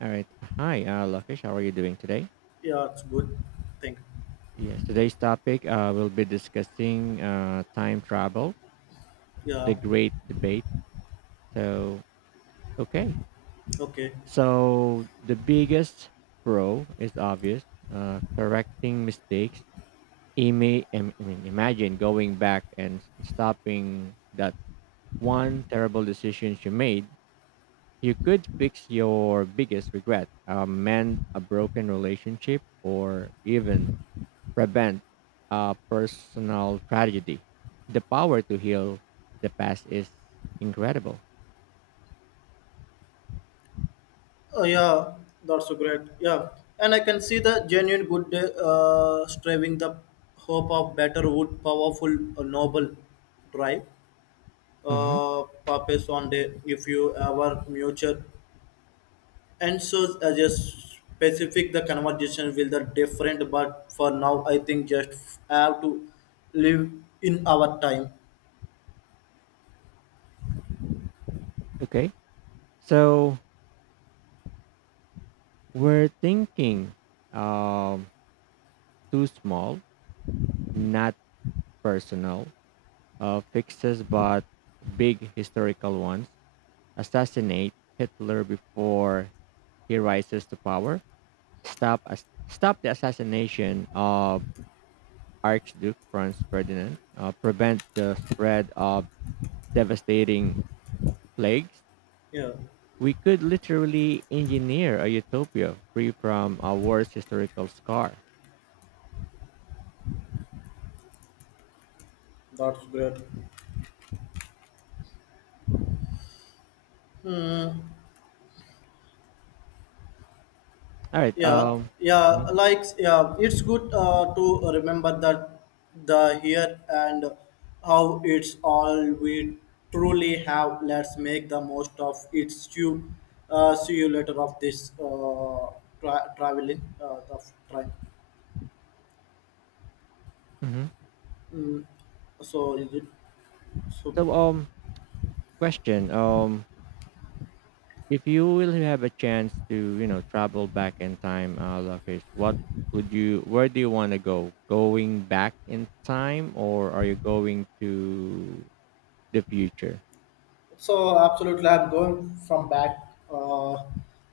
All right. Hi, Lakish. How are you doing today? Yeah, it's good thing. Yes. Today's topic, we'll be discussing time travel, Yeah. the great debate. So, okay. Okay. So, the biggest pro is obvious, correcting mistakes. I mean, imagine going back and stopping that one terrible decision you made. You could fix your biggest regret, amend a broken relationship, or even prevent a personal tragedy. The power to heal the past is incredible. Oh, yeah. That's so great. Yeah. And I can see the genuine good striving the hope of better wood, powerful, noble drive. hmm Purpose on day if you ever muture and so as a specific the conversation will the different but for now I think just have to live in our time. Okay. So we're thinking um, too small, not personal fixes, but big historical ones. Assassinate Hitler before he rises to power. Stop stop the assassination of Archduke Franz Ferdinand. Prevent the spread of devastating plagues. Yeah, We could literally engineer a utopia free from our worst historical scar. that's great. Hmm. All right. yeah yeah Mhm. like yeah it's good to remember that the here and how it's all we truly have. Let's make the most of it. See you see you later of this traveling of train. Mhm. Mm. so is it so So question. If you will have a chance to you know travel back in time, Lakesh, what would you? Where do you want to go? Going back in time, or are you going to the future? So absolutely, I'm going from back, uh,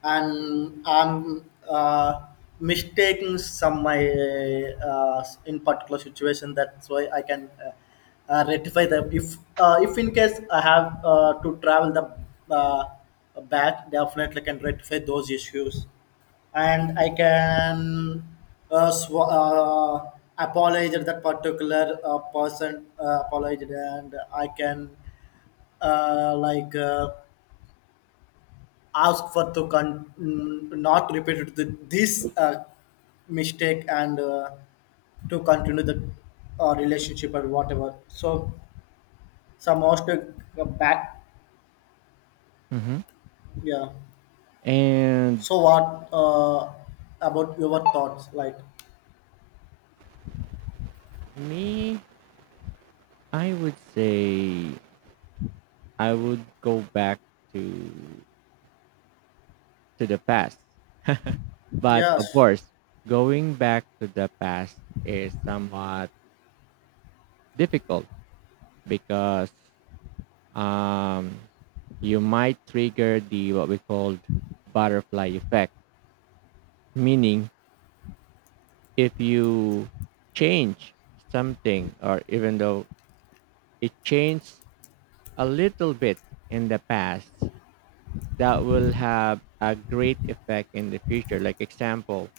and I'm mistaking some my in particular situation. That's why I can rectify them. If in case I have to travel the uh, back, definitely can rectify those issues, and I can uh, sw- uh, apologize at that particular person, apologize, and I can uh, like uh, ask for to not repeat this mistake and to continue the relationship or whatever, so some most back. hmm Yeah, And so what about your thoughts, like, me, I would say I would go back to the past. But of yes, course, going back to the past is somewhat difficult because um you might trigger the what we call butterfly effect, meaning if you change something or even though it changed a little bit in the past, that will have a great effect in the future. Like example,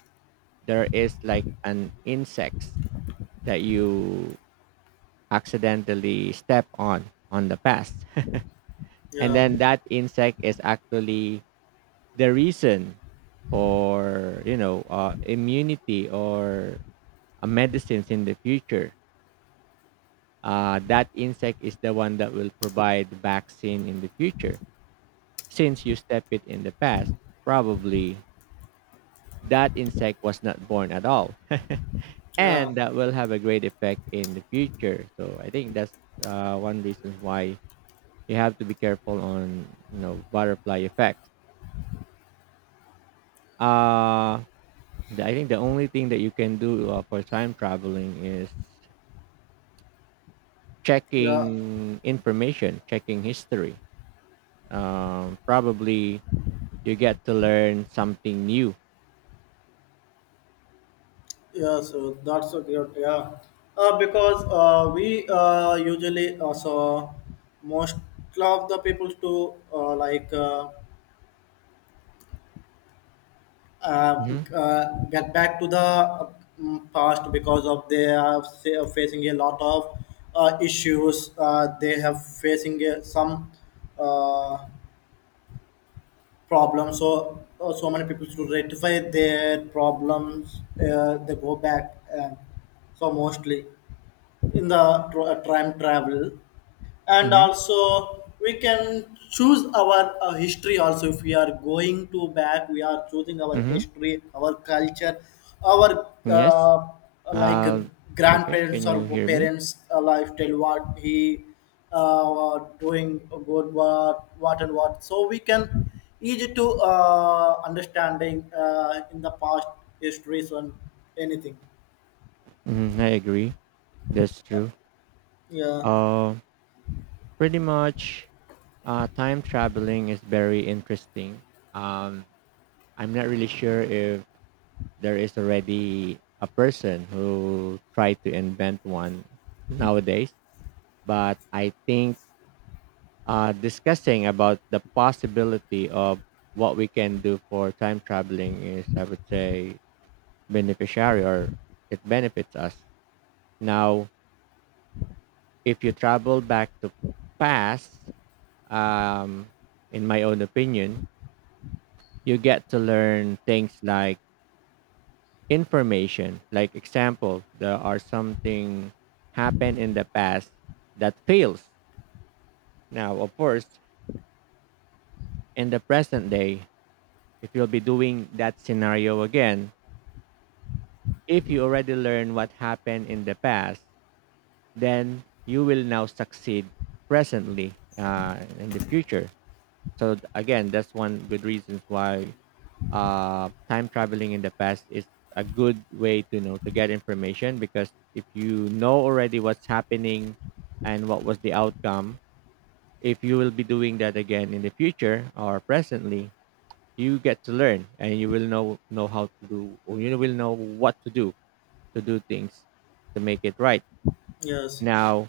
there is like an insects that you accidentally step on the past and yeah, then that insect is actually the reason for you know immunity or medicines in the future. Uh, that insect is the one that will provide vaccine in the future. Since you step it in the past, probably that insect was not born at all yeah, and that will have a great effect in the future. So I think that's one reason why you have to be careful on you know butterfly effects. Uh, I think the only thing that you can do for time traveling is yeah, checking information, checking history. Probably you get to learn something new. yeah, so that's a great, yeah, because we usually also most of the people to uh, Mm-hmm. Get back to the past because of they are facing a lot of issues. They have facing some uh, problems. So so many people to rectify their problems. They go back. So mostly in the time travel, and Mm-hmm. also we can choose our history also. If we are going to back, we are choosing our Mm-hmm. history, our culture, our Yes. Like Uh, Lokesh, grandparents can or you hear me? parents lifestyle, what he doing good, what and what, so we can easy to understanding in the past histories on anything. Mm-hmm, I agree. That's true. Yeah. Um, pretty much time traveling is very interesting. Um, I'm not really sure if there is already a person who tried to invent one nowadays, but I think discussing about the possibility of what we can do for time traveling is, I would say, beneficiary, or it benefits us. Now, if you travel back to past, um, in my own opinion, you get to learn things like information. Like example, there are something happened in the past that fails. Now of course, in the present day, if you'll be doing that scenario again, if you already learn what happened in the past, then you will now succeed presently in the future. So again, that's one good reason why time traveling in the past is a good way to you know to get information, because if you know already what's happening and what was the outcome, if you will be doing that again in the future or presently, you get to learn and you will know how to do, or you will know what to do things to make it right. Yes. Now,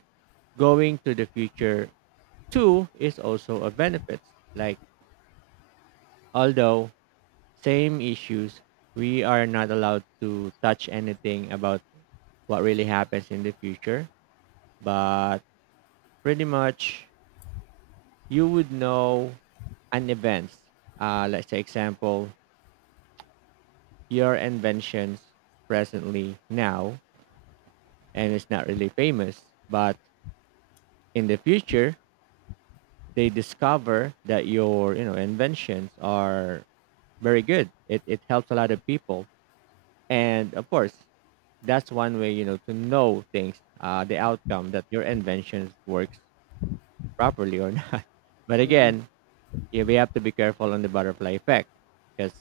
going to the future too is also a benefit. Like, although, same issues. We are not allowed to touch anything about what really happens in the future, but pretty much you would know an event. Let's say example, your inventions presently now and it's not really famous, but in the future they discover that your you know inventions are very good. It helps a lot of people, and of course that's one way you know to know things, the outcome that your invention works properly or not. But Mm. again, yeah, we have to be careful on the butterfly effect because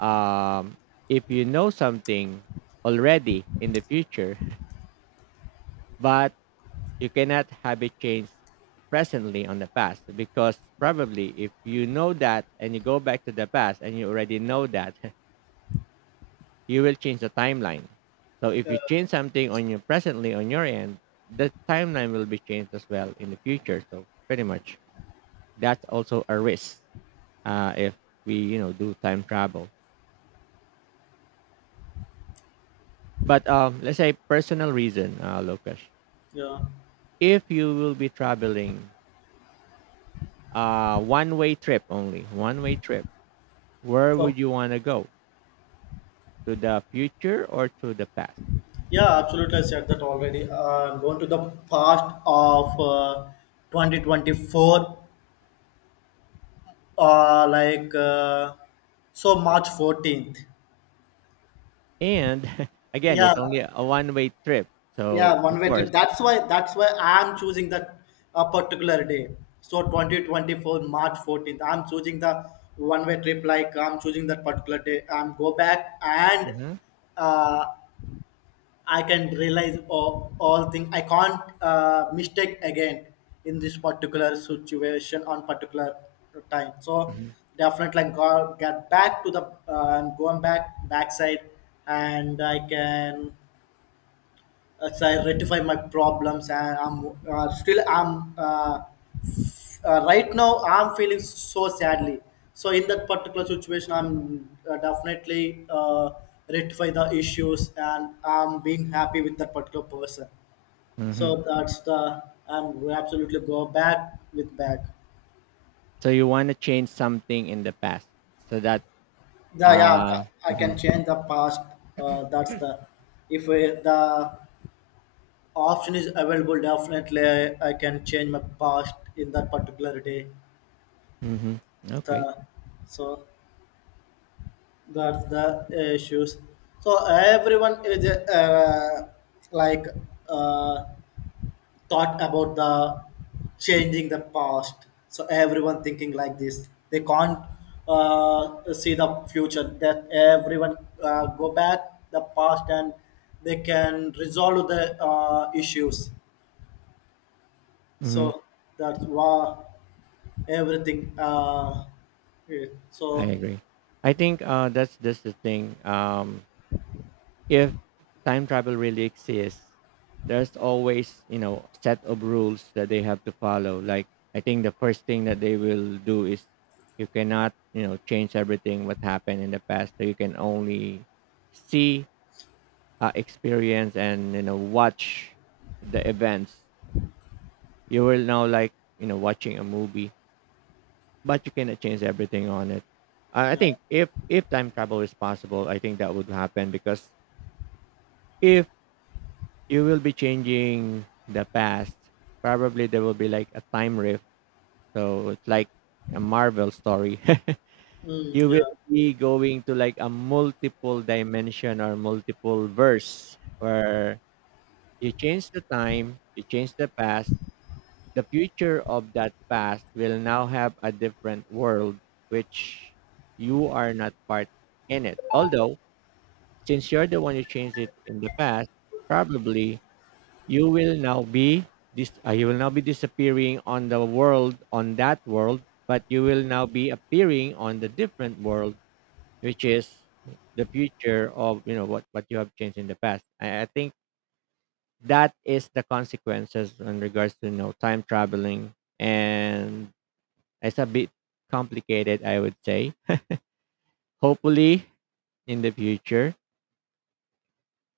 um, if you know something already in the future but you cannot have it changed presently on the past, because probably if you know that and you go back to the past and you already know that, you will change the timeline. So if Yeah, you change something on your presently on your end, the timeline will be changed as well in the future. So pretty much that's also a risk if we you know do time travel. But let's say personal reason, Lokesh. yeah. If you will be traveling one way trip only, one way trip, where would Okay. you want to go? To the future or to the past? Yeah, absolutely. I said that already. I'm going to the past of 2024, uh, like uh, so March 14th. And again, Yeah, it's only a one way trip. So yeah, of one way course. trip. That's why I'm choosing that a particular day. So 2024 March 14th. I'm choosing the one way trip. Like I'm choosing that particular day. I'm go back and Mhm. uh, I can realize all things. I can't mistake again in this particular situation on particular time. So Mhm. definitely I go, get back to the I'm going back backside, and I can say rectify my problems, and I'm still I'm right now I'm feeling so sadly, so in that particular situation I'm definitely uh, rectify the issues, and I'm being happy with that particular person. So Mhm. that's the, I'm absolutely go back with back. So you wanna change something in the past so that The, yeah, uh I can mhm, change the past, that's the, if the option is available, definitely I can change my past in that particular day. mhm, okay, The, so that's the issues. So everyone is like uh, thought about the changing the past, so everyone thinking like this, they can't uh, see the future, that everyone go back the past and they can resolve the issues. mhm, So that's why everything yeah. I So agree. I think that's the thing. If time travel really exists, there's always you know set of rules that they have to follow. Like, I think the first thing that they will do is you cannot you know change everything what happened in the past. So you can only see, experience, and you know watch the events. You will now like you know watching a movie, but you cannot change everything on it. I yeah. think if time travel is possible, I think that would happen because if you will be changing the past, probably there will be like a time rift. So it's like a Marvel story. Mm, You yeah, will be going to like a multiple dimension or multiple verse where you change the time, you change the past. The future of that past will now have a different world, which you are not part in it. Although, since you're the one who changed it in the past, probably you will now be you will now be disappearing on the world on that world, but you will now be appearing on the different world, which is the future of you know what you have changed in the past. I think that is the consequences in regards to you know time traveling, and it's a bit complicated, I would say. Hopefully, in the future,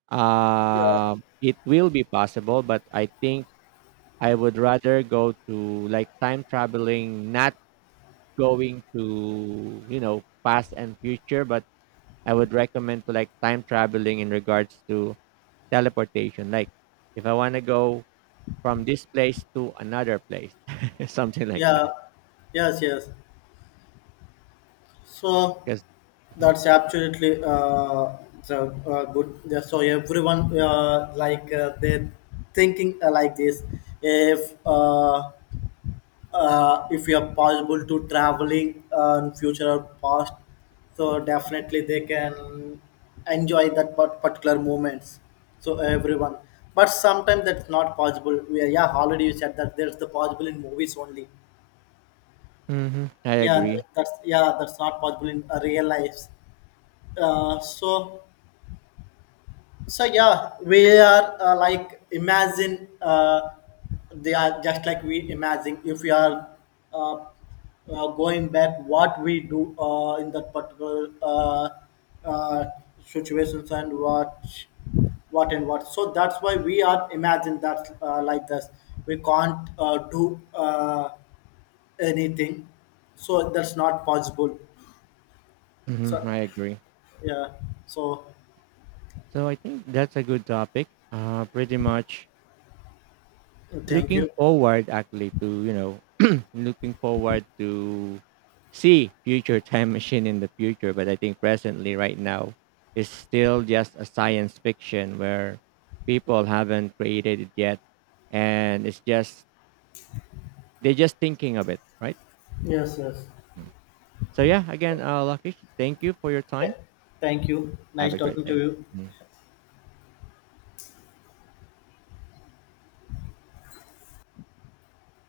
it will be possible. But I think I would rather go to like time traveling, not going to you know past and future, but I would recommend to like time traveling in regards to teleportation. Like, if I want to go from this place to another place, something like yeah, that. yes, yes. So Because that's absolutely the good. Yeah, so everyone they're thinking like this. If uh, if you are possible to traveling in future or past, so definitely they can enjoy that particular moments. So everyone, but sometimes that's not possible. We are, yeah, already you said that there's the possible in movies only. I Yeah, agree. that's, yeah, that's not possible in real life. So, so yeah, we are imagine they are just like, we imagine if we are uh, going back, what we do in that particular uh, situations, and what and what, so that's why we are imagine that like this, we can't do anything, so that's not possible. Mhm, So I agree. yeah. So So I think that's a good topic. Pretty much thank looking you. forward actually to, you know, looking forward to see future time machine in the future. But I think presently right now is still just a science fiction where people haven't created it yet. And it's just, they're just thinking of it, right? Yes, yes. Mm. So yeah, again, Lakish, thank you for your Th- time. Thank you. Have Nice a great talking to day. you. Mm.